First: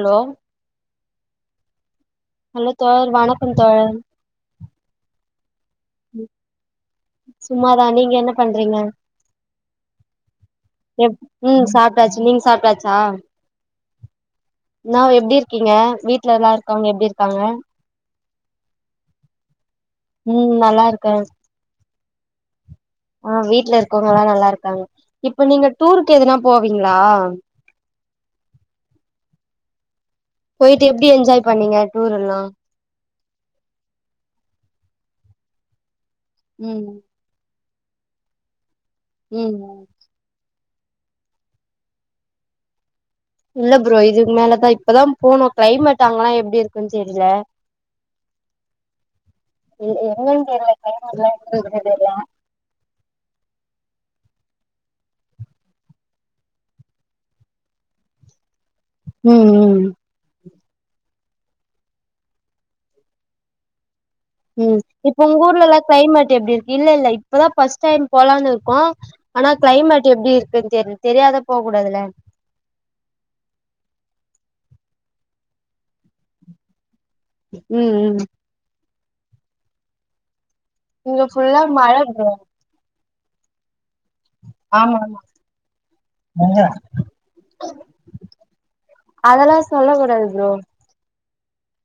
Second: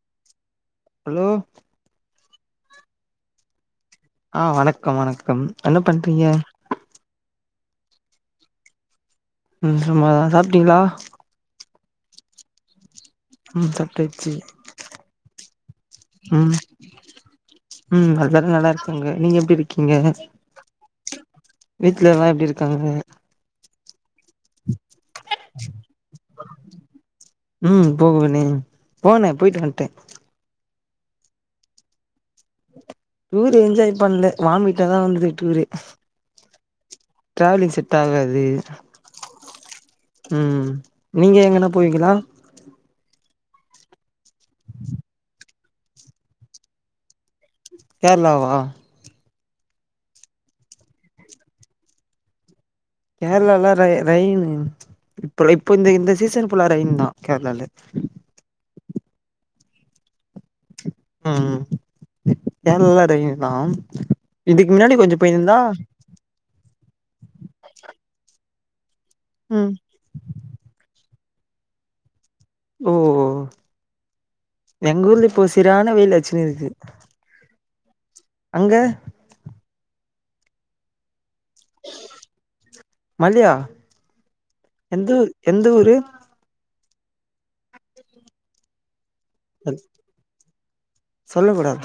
hello hello hello தோழர் வணக்கம் தோழர் ஆஹ் வணக்கம் வணக்கம் என்ன பண்றீங்க சும்மாதான் நீங்க என்ன பண்றீங்க உம் சும்மாதான் சாப்பிட்டீங்களா சாப்டாச்சு நீங்க சாப்டாச்சாச்சா உம் சாப்டாச்சு எப்டி இருக்கீங்க வீட்ல எல்லா உம் இருக்கவங்க எப்டி இருக்காங்க உம் ந பேற நல்லா இருக்கங்க நீங்க எப்டி இருக்கீங்க க வீட்லாலாம் எப்டி இருக்கு ஆஹ் வீட்டு்ல இருக் அவுங்கலா நல்லா இருக்காங்க இப்ப நீங்க டூருக்கு எதனா போவீங்களா ம் போகுவனே போனே போயிட்டு வந்ட்டே போயிட்டு எப்டி என்ஜாய் பண்ணீங்க டூர் எல்லாம் டூரு என்ஜாய் பண்ல வாமிட்டாதான் வந்தது டூரு உம் ட்ராவலிங் செட் ஆகாது உம் ம் நீங்க எங்கன்னா போவீங்களா இல்ல ப்ரோ இதுக்கு மேலதான் இப்பதான் போனோம் கிளைமேட் அங்கெல்லாம் எப்டி இருக்குன்னு தெரியல கேரளாவா [unintelligible] கேரளாலலாம் ரெயின் இப்ப இப்போ இந்த இந்த சீசன் புஃல்லா ரெயின் தான் கேரளால உம் உம் உம் உம் கேரளா ல ரெயின் தான் உம் இப்ப உங்க ஊர்ல எல்லாம் கிளைமட் எப்படி இரு இல்ல இல்ல இப்ப தான் ஃபர்ஸ்ட் டைம் போலானு இரு கா ஆனா ம் கிளைமேட் எப்படி இருக்குன்னு தெரிய தெரியாத போக கூடாதுல ஓ எங்கூர்ல இப்போ சிறான வெயில் அச்சுன்னு இருக்குது உம் உம் அங்க இங்க புல்லா மழ ப்ரோ மல்லயா ஆமா எந்த ஊர் எந்த ஊரு ஆமா அதெல்லாம் சொல்ல கூடாது ப்ரோ சொல்ல கூடாது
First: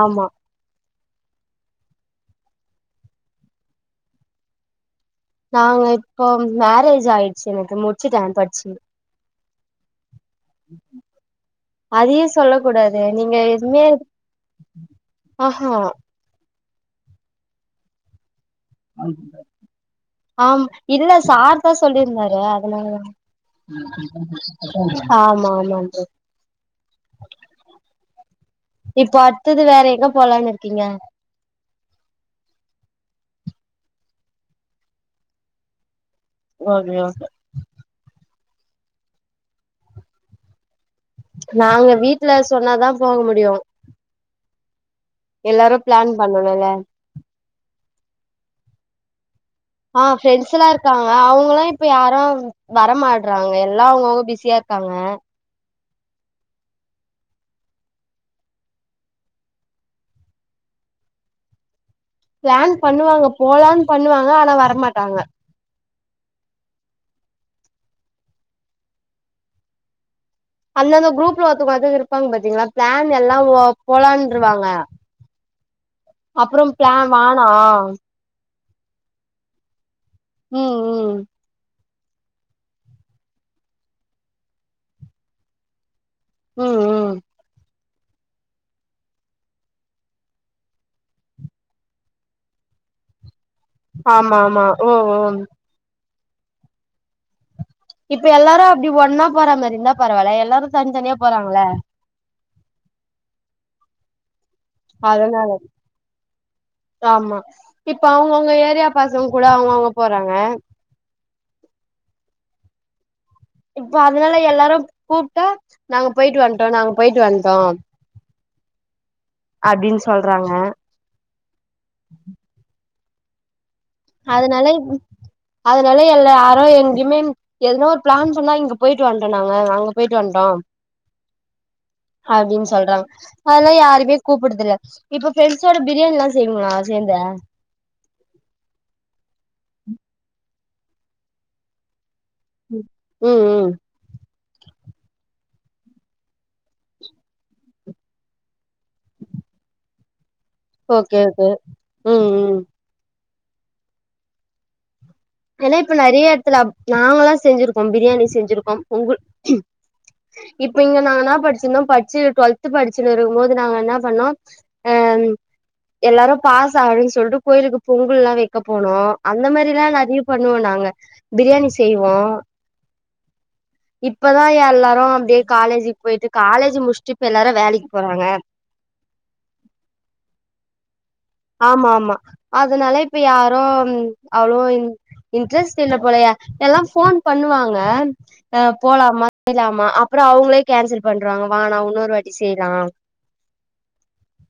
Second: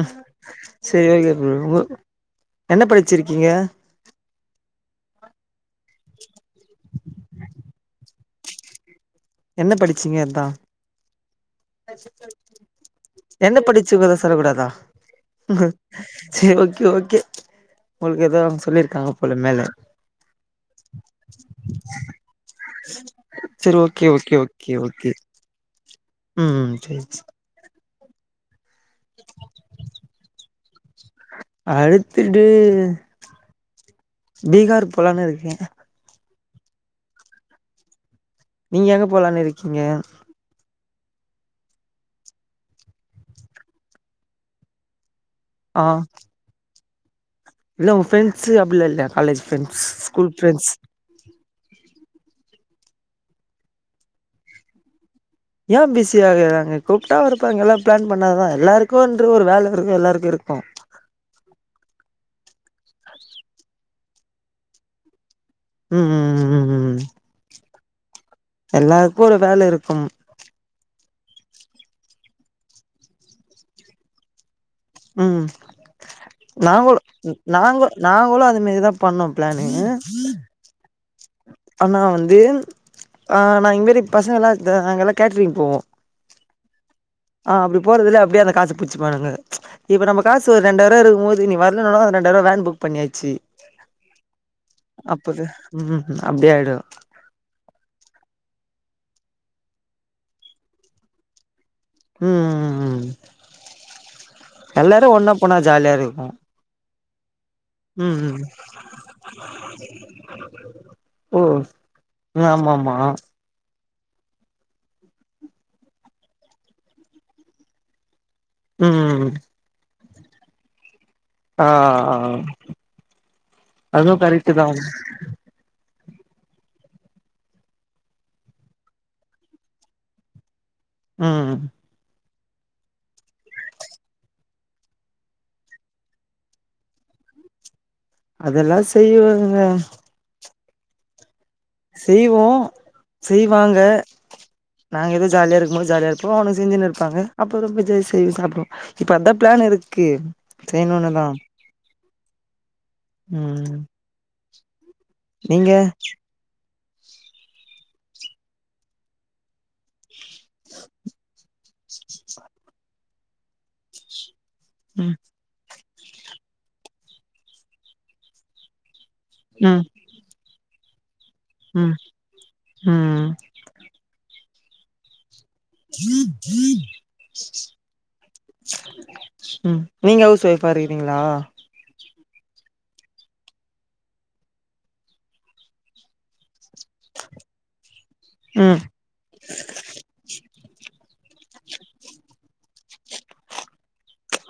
ஆஹ ஆமா செரி ஓகே [unintelligible] என்ன படிச்சிருக்கீங்க நாங்க இப்போ மேரேஜ் ஆயிச்சு எனக்கு முட்ச்சுட்டே பட்ச்சி என்ன படி சிங்க லா அதையு சொல்ல கூடாது நீங்க என்ன எதுவுமே படிச்சு [unintelligible] [inaudible] சொல்லக்கூடாதா ஆஹா செரி ஓகே ஓகே ஓகே [unintelligible] தா ஆமா இதுல்ல சார் தா சொல்லியிருந்தாரு அதனால சரி ஓகே ஓகே ஓகே ஓகே தா ஆமா ஆமா [unintelligible] ம் செரி இப்போ அட்த்தது வேற எங்க போலான் இருக்கீங்க அடுத்துட்டு பீகார் போலானு இருக்கே ஓகே ஓகே நீங்க எங்க போலனு இருக்கீங்க நாங்க வீட்ல சொன்னாதா போக முடியு எல்லாரு ஆ பிளான் பண்ணணுல்ல இல்ல உங்க ஃப்ரண்ட்ஸு அப்பில்லா இல்லயா காலேஜ் ஃப்ரெண்ட்ஸ் அ ஸ்கூல் ஃப்ரெண்ஸ் ல்லா ஃப்ரெண்ட்ஸ் இருக்காங்க அவுங்கலா இப்ப யாரு வரமாட்றாங்க எல்லா அவங்கவுங்க பிஸியா இருக்காங்க ஏன் பிஸி ஆகுறாங்க கூப்ட்டா வர போறாங்க எல்லா பிளான் பண்ணா தா எல்லாருக்கு ன்று ஒரு வேல இருக்கு எல்லாருக்கு இருக்கு பிளான் பண்ணுவாங்க போலான் பண்ணுவாங்க ஆனா வரமாட்டாங்க உம் உம் உம் உம் உம் எல்லாருக்கு ஒரு வேல இருக்கும் இன்னந்த குரூப்ல [unintelligible] இருப்பாங்க பாார்த்தீங்களா பிளான் எல்லா போ போலான்ருவாங்க உம் அப்புறோ நாங்களு பிளான் நா வானா நாங்க நாங்களு அது ன்மேரி தா பண்ணோ ப்ளானு உ உஹம் ம் ம் ஆனா வந்து அ நா இன் மேரி பசங்க ல்லா த நாங்க ல்லா கேட்ரிங் போவோ ம் ம் அ அப்டி போறதுல்ல அப்டே அந்த காச புச்சிபாங்க ச்ச இப்ப நம்ம காசு ஒரு ரெண்டாயரூவ இருக்கும் போது நீ வரலானு அந்த ரெண்டாயிரூா வேன் புக் பண்ணியாச்சு ஆமா ஆமா ஓ ஓ அப்டியாயிடு இப்ப எல்லாரு அப்டி ஒன்னா போற மாரி இருந்தா பரவால எல்லாரு தனித்தனியா போறாங்கல ம் ம் ம் ம் எல்லாரு ஒண்ணா அதனால போனா ஜாலியா இருக்கு ஆமா இப்ப ம் ம் அவுங்கவுங்க ஏரியா பசங்க கூட அவுங்கவுங்க போறாங்க ம் ம் ஆமாமா இப்ப அதனால எல்லாரு கூப்ட்டா நாங்க போயிட்டு வன்ட்டோ நாங்க போயிட்டு வன்ட்டோ ம் சொல்றாங்க ஆ அதுவு கரெக்ட் தா அதுனலை அதுனலை தி அல்ல இல்ல யாரோ எங்யுமே எதனோ ஒரு ப்ளான் சொன்னா இங்க போயிட்டு வந்ட்டோ நாங்க அங்க போயிட்டு வந்ட்டோ ம் அப்டின்ன சொல்றாங் அதுல்லா யாருய்மே கூப்புடுறதுல்ல இப்ப ப்ரெண்ட்ஸோட பிரியாணில்லா செய்வங்ளா சேந்து அதெல்லா செய்யவங்க செய்வோ ம் ம் செய்வாங்க நாங் எது ஜால்யா இருக்கும்மோது ஜால்ய இர்ப்போ அவனுங் செஞ்சுனுருப்பாங்க அப்ப ரொம்போ ஜேசெய் சாப்டுவோ இப்போ அதா ப்ளான் இருக்கு ஓகே செய்யணுன்னுதா உகே ம் நீங்க ஏன்னா இப்ப நெறைய எட்த்துல நாங்களா செஞ்சிருக்கோ அம் பிரியாணி செஞ்சிருக்கோ ஒங்குள் இப்ப இங்க நங்கனா பட்ச்சிருந்தோ பட்ச்சி டுவல்த்து படிச் சினுருக்கும்போது நாங்க என்னா பண்ணோ ம் எல்லாரும் பாச ஆகனுன் சொல்ட்டு கோயிலுக்கு பொங்குல்லா வெக்க போனோ அந்த ம் மாதிரிலா நறிப் ஆங்க பிரியாணி ம் செய்வோ ம் இப்பதா எல்லாரு அப்படியே வேலைக்கு போறாங்க உம் நீங்க ஹவுஸ் வைஃப்பா இருக்கிறீங்களா ஆமா ஆமா அதனால இப்ப யாரு அவ்ளோ இன்ட்ரெஸ்ட் இல்ல போலைய எல்லா போன் பண்ணுவாங்க ம் போலாமா செய்யலாமா அப்பறம் அவங்களே கேன்சல் பண்ணுர்வாங்க வெண்ணா இன்னொரு வாட்டி செய்லா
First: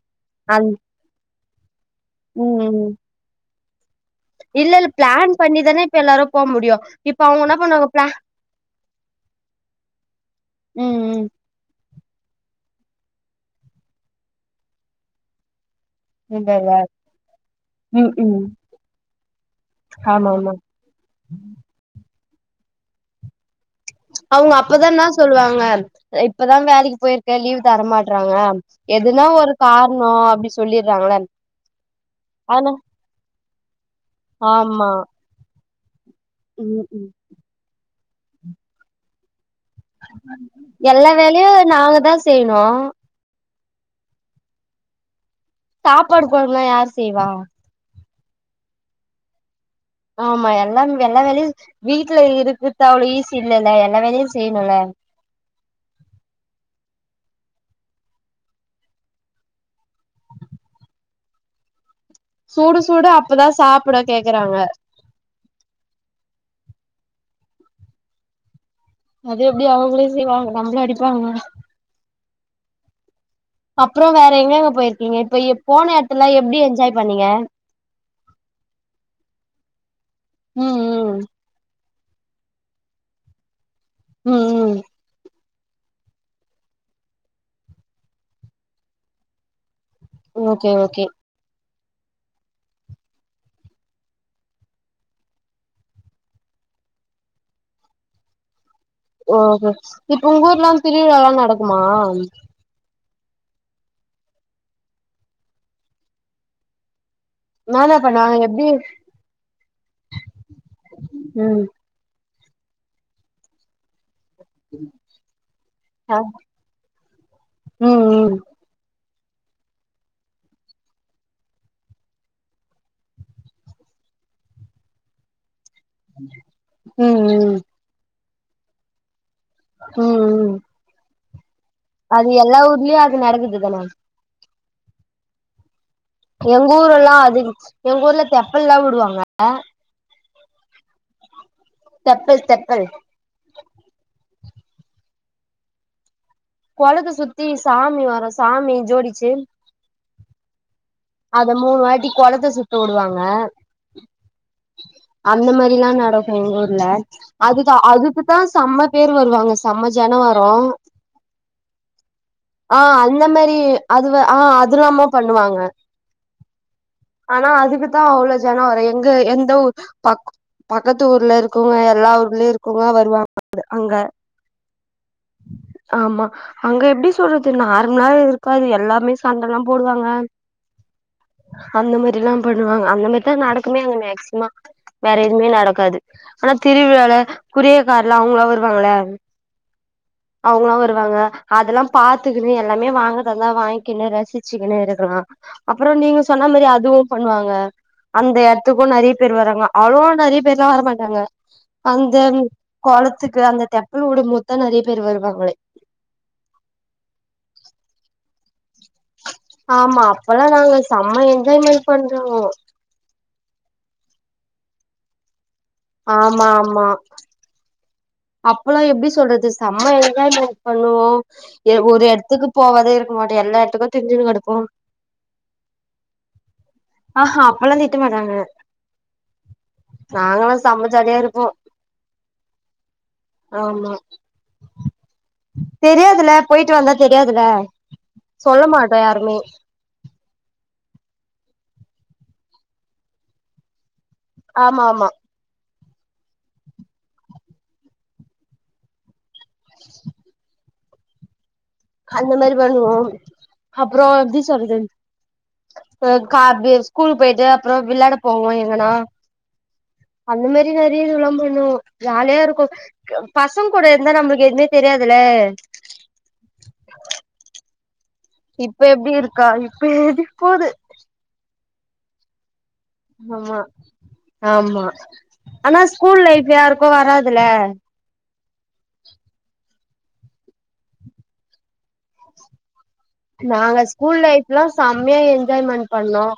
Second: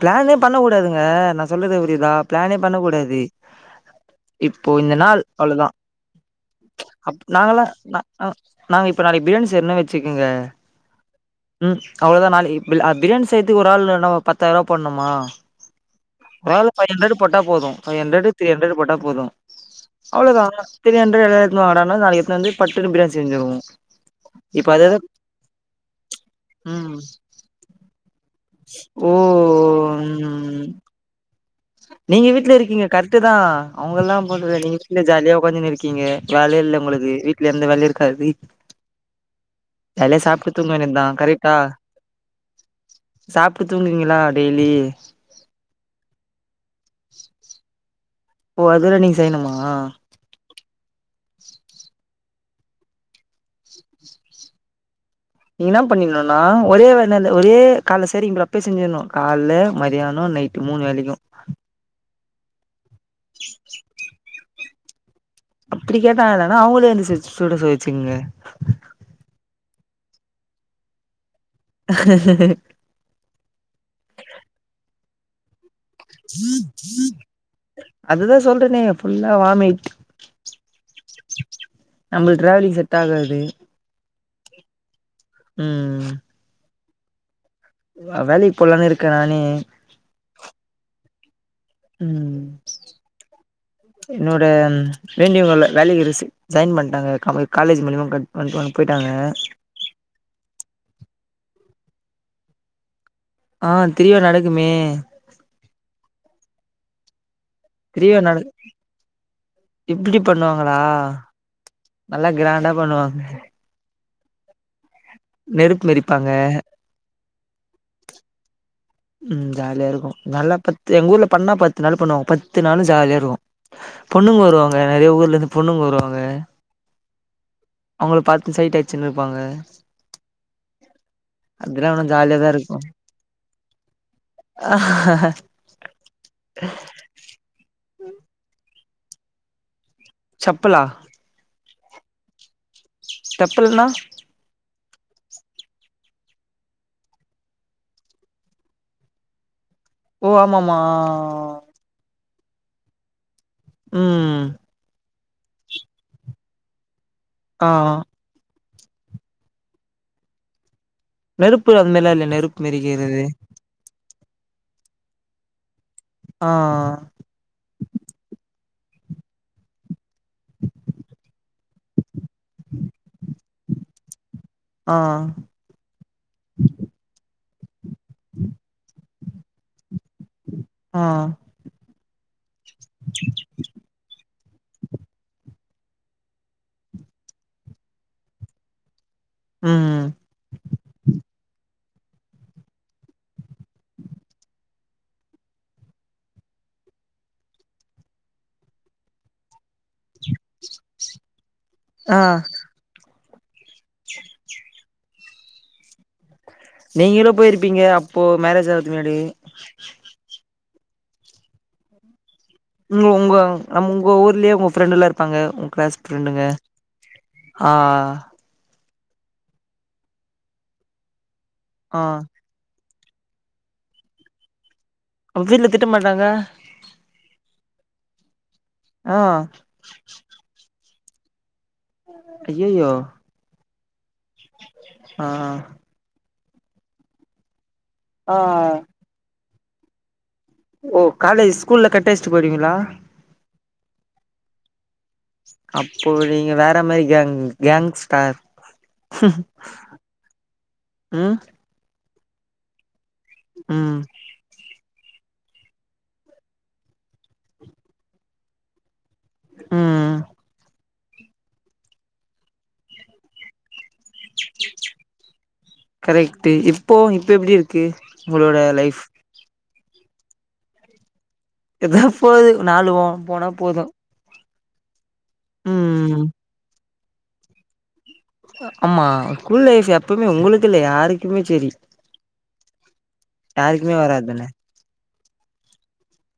பிளானே பண்ண அந் கூடாதுங்க ந சொல்லது ரியுதா இதா பிளானே ம் பண்ண ம் கூடாது இப்போ இல்ல இல்ல இந்த நாள் பிளான் அவ்ளோ தான் பண்ணிதானே இப்ப எல்லாரு போ முடியு ச இப்ப அப்டின்னா அவங்க என்ன நா பண்ணுவாங்க நா பிளா நாங்க இப்ப நாளைைக்கு பிரியானி செய்யரன்னு வச்சுக்கோங்க ம் உம் அவ்வளோதான் நா இ பிரியாணி செய்யரத்துக்கு ஒரு ஆள் நம்ம பத்து தவ பண்ணுமா ம் ஒரு ஆளு ஃபைவ் ஹண்ட்ரடு போட்டா போதும் பைவ் ம் ஹண்ட்ரடு ம் திரி ஹண்ட்ரடு போட்டா போதும் ஆமா அவ்ளோ தா ஆமா திரி ஹண்ட்ரடு எதோ இது ஆகலனா நாளை உக்காந்து பட்டு நிமிடோ செஞ்சோ அவங்க அப்பதான்னா சொல்லுவாங்க இப்பதான் வேலைக்கு ம் போயிருக்கன் லீவ் தரமாட்டறாங்க அ ஓ எதுனா ஒரு காரணம் அப்டி ம் சொல்லிடுறாங்கள நீங்க வீட்டு்ல ஆனா இருக்கீங்க கருத்து ஆ அவுங்கல்லா போறதுங்க நீங்க ஆமா வீட்ல ஜாலியா ஒக்காந்துருக்கீங்க நீங்க வேலையே இல்ல ம் ம் உங்களுக்கு வீட்ல எந்த வேலயூ கவி எல்லா வேலையும் நாங்க தான் செய்யணும் இப்ப தூங்குவீங்களா டெய்லி தாப் [unintelligible] குழம்பெலாலாம் யார் செய்வா ஓ அதெல்லாம் நீங்க செய்யணுமா ஆமா எல்லாம எல்லா வேலையு வீட்ல இருக்குத்து அவ்ளோ ஈசி இல்லல்ல எல்லா வேலையு செய்யணுல நீ என்ன பண்ணிணுனா ஒரே வேலலல்ல ஒரே கால்ல சரின்றோ அப்புயே செஞ்சிணு கால்ல மதியானோ நைட்டு மூண் வேலைக்கும் சூடுஸ் சூட அப்பதா சாப்புட கேக்குறாங்க அப்டி கேட்டாங்கலனா அவுங்களே வந்து செய் சுட சொல் வைச்சுங்க அது எப்டி அவங்களே செய்வாங்க நம்ள அடிப்பாங்க அப்புறோ வேற எங்கெங்க பொயிருக்கீங்க இப்ப இப் அதுதா சொல்றனே ஃபுல்லா வாமிட் ம் ம் நம்ளு டிராவ்விங் செட் ஆகாது ம் ம் ம் வ வேலைக்கு போலானு இருக்க நானு ஓகே ஓகே உம் என்னோட வேண்டியவங்ள வேலைக்கு ரிசீம் சைன் பண்ட்டாங்க கமுல் காலேஜ் மூழியமா கண் கண்கானிப் ஓ இப்போ உங்க ஊர்லா திருவிழாலா நடக் மா ஆஹ் திரிவிழா நடக்குமே மேல இப்ப கீரீவா நாங்க எப்டி நடக்கு இப்பிடி பண்ணுவாங்குளா ம் நல்லா கிராண்டா பண்ணுவாங்க நெருப்பு அஹ் மெரிப்பாங்க மா உம் உம் உம் ஜாலியா இருக்கு நல்லா பத்து எங்க ஊர்ல பண்ணா பத்து நாளு பண்ணுவாங்க பத்து நாளு ஜாலியா இருக்கு பொண்ணுங்கு வருவாங்க நெறையா ஊர்ல இருந்து பொண்ணுங்கு வருவாங்க ம் அவுங்குள பாத் சைட் ஆட்ச்சுன்ரு உம் உம் அதெல்லா ஆனா அது எல்லா ஊர்லியு அது நடக்குது தான அஹ் ஹ ஹ எங்க ஊர் எல்லா அதி எங்க ஊர்ல தெப்பல்லா உடுவாங்க செப்பலா தெப்பல் தெப்பல் செப்பல்னா கொளத்த சுத்தி சாமி வரு சாமி ஜோடிச்சு ஓ ஆமாமா அத மூணு வாட்டி கொளத் த சுத்த உடுவாங்க உம் அந்த மாரிலா நடக்கு எங்க ஊர்ல ஆ அதுதா அதுக்கு தா செம்ம பேரு வருவாங்க செம்ம ஜனம் வரும் நெருப்பு நெருப்பு எரிக்கிறது ஆஹ் அது இல்லாம பண்ணுவாங்க ஆ ஆனா அதுக்குத்தா அவ்ளோ ஜனம் வரு எங்க எந்த ஊர் பக்கத்து ஊர்ல இருக்கிறவங்கஎல்லா ல்லா வருவாங்க அங்க ஆ ஆமா அங்க எப்டி சொல்றது றதுனா ஆனா இருக்காது எல்லாமே சண்ட எல்லாம் போடுவாங்க ஆஹ் எல்லாம் பண்ணுவாங்க அந்த மாதிரிதான் நடக்குமே அந்த மேக்சிமம் வேறே எதுமே நடக்காது ஆனா திருவிழால குறியகால அவங்கலாம் வருவாங்களா ம் அவங்களாம் வருவாங்க அதெல்லாம் பாத்துக்கணு எல்லாமே வாங்கிக்கின்னு ரசிச்சுக்கின்னு இருக்கலாம் அப்புறம் நீங்க சொன்ன மாதிரி அதுவும் பண்ணுவாங்க அந்த இடத்துக்கும் நிறைய பேர் வராங்க அலோன நிறைய பேர்லாம் வர மாட்டாங்க அந்த ஆ கோலத்து துக்கு தெப்போ விடும் போது தா நிறைய பேரு வருவாங்களே நீங்களும் போயிருப்பீங்க அப்போ மேரேஜ் முன்னாடி ஆமா அப்பதா நாங்க செம்ம என்ஜாய்மென்ட் பண்றோம் ம் உங்க ஊர்லயே உங்க ஃப்ரெண்டு் எல்லாம் இருப்பாங்க கிளாஸ் ஃப்ரெண்ட்ங்க ஹ அப்ப எல்லாம் எப்படி சொல்றது செம்ம என்ஜாய்மென்ட் பண்ணுவோம் ஒரு ஆ இடத்துக்கு போவதே போட்டு எல்லா இடத்துக்கும் திருசிடு இருப்போம் வீட்டுல திட்ட மாட்டாங்க அதெல்லாம் திட்ட மாட்டாங்க ஆஹ் நாங்கல்லா செம்ம ஜாலியா இருப்போம் அய்யயோ ஆமா தெரியாதுல போயிட்டு வந்தா தெரியாதுல ஆ சொல்ல மாட்டோம் யாருமே ஓ காலேஜ் ஸ்கூல கட் அடிச்சிட்டு போய்டுவீங்களா ஆமா ஆமா அப்போ நீங்க வேற மாதிரி கேங் கேங்ஸ்டார் உம் அந்த மாதிரி பண்ணுவோம் ம் அப்புறம் எப்படி சொல்றது கா பி ஸ்கூலு போயிட்டு அப்புறம் விளையாட போவோம் எங்கன்னா ம் அந்த மாதிரி தா வீடியோலா பண்ணுவோம் ஜாலியா இருக்கும் பசங்க கூட இருந்தா நமளுக்கு எதுவுமே தெரியாதுல கரெக்ட்டு இப்போ இப்ப எப்படி இருக்கு உங்களோட இப்ப லைஃப் எப்படி இருக்கா இப் பேதி போது எதப்போது நாளுவோ போனா ஆமா போதும் ஆமா ஆனா ஸ்கூல் லைஃப் யார் அப்போ வராதுல ஆமா குலைப் எப்பவுமே உங்களுக்கு இல்ல யாருக்குமே சரி நாங்க ஸ்கூல் லைஃப்லாம் சம செமயா என்ஜாய்மெண்ட் பண்ணோம்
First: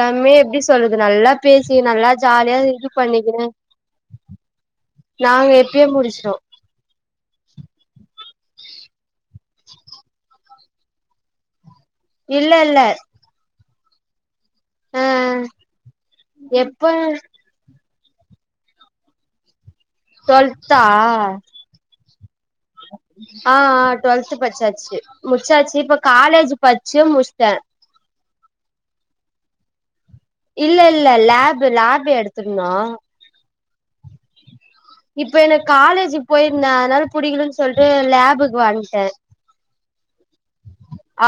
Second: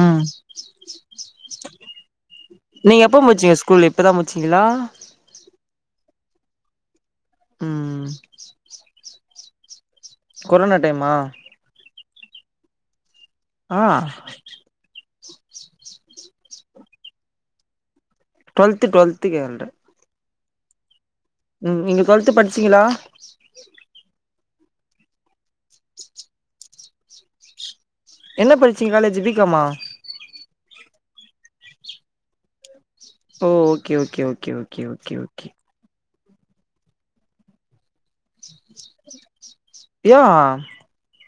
ம் எப்படி சொல்லுறது நல்லா பேசி நல்லா ஜாலியா இது நீங்க எப்ப பண்ணிக்குனு முச்சீங்க ஸ்கூல் இப்பதா முச்சீங்களா நாங்க எப்பயே முடிச்சிடோம் உம் உம் ச்ச் கொரோனா டைமா இல்ல இல்ல ஆஹ் ஆஹ் எப்ப டுவெல்த் டுவெல்த் கேட்டேன் டுவெல்த்தா உம் நீங்க டுவெல்து படிச்சீங்களா ஆ ஆ டுவெல்த் படிச்சாச்சு முடிச்சாச்சு இப்ப காலேஜ் படிச்சி முடிச்சிட்டேன் என்ன படிச்சிங்க காலேஜ் பி காம் ஆஹ் இல்ல இல்ல லேப் லேப் எடுத்திருந்தோம் ஓ okay okay okay okay okay okay போய் இருதேன் அதனால புடிகுன்னு சொல்லிட்டு ஒரு லேபுக்கு வாங்கட்டேன் யா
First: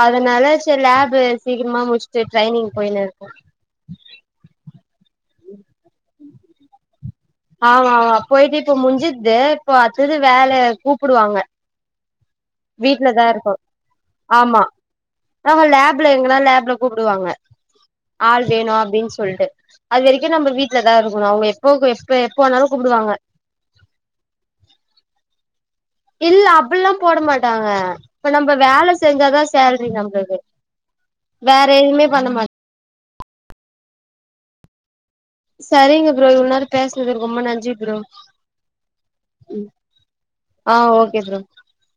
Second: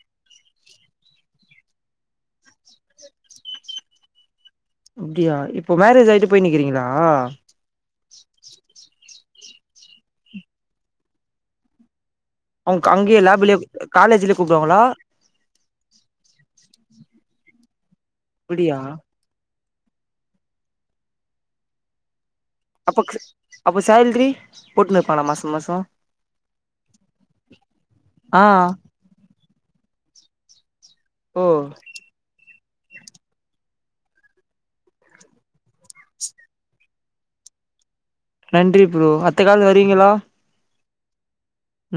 அதனால சரி லேப சீக்கிரமா முடிச்சுட்டு ட்ரைனிங் போயனுு இருக்கும் ச்ச்ச அப்படியா இப்போ மேரேஜ் ஆயிட்டு போய் நிக்கிறீங்களா ஆமா ஆமா போயிட்டு இப்போ முடிஞ்சுது இப்போ அடுத்தது வேலைய கூப்பிடுவாங்க அவங்க அங்கே லேப்லயே காலேஜ்லயே ஆமா கூப்பிடுவாங்களா ஆஹா லேப்ல எங்கனா லேப்ல கூப்பிடுவாங்க ஆள் அப்டியா வேணும் அப்படின்னு சொல்லிட்டு அது வரைக்கும் நம்ம வீட்ல தான் இருக்கணும் அவங்க எப்போ பே அப்ப அப்ப சேல்ரி போட்டுனுப்பானா மாசம் மாசம் இல்ல அப்பிடில்லா போட மாட்டாங்க இப்ப ஆ நம்ம வேல செஞ்சாதா சேல் நம்பளுக்கு ஓ வேற எதுவுமே பண்ண மாட்ட செரிங்க ப்ரோ இவன்னேரு பேச க்கு ரொம்ப நன்றி ப்ரோ நன்றி ப்ரோ அத்த கால் வரீகளா ஆஹ் ஓகே ப்ரோ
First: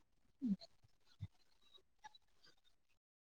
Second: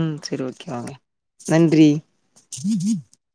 உம் செரி ஓகே வாங்க நன்றி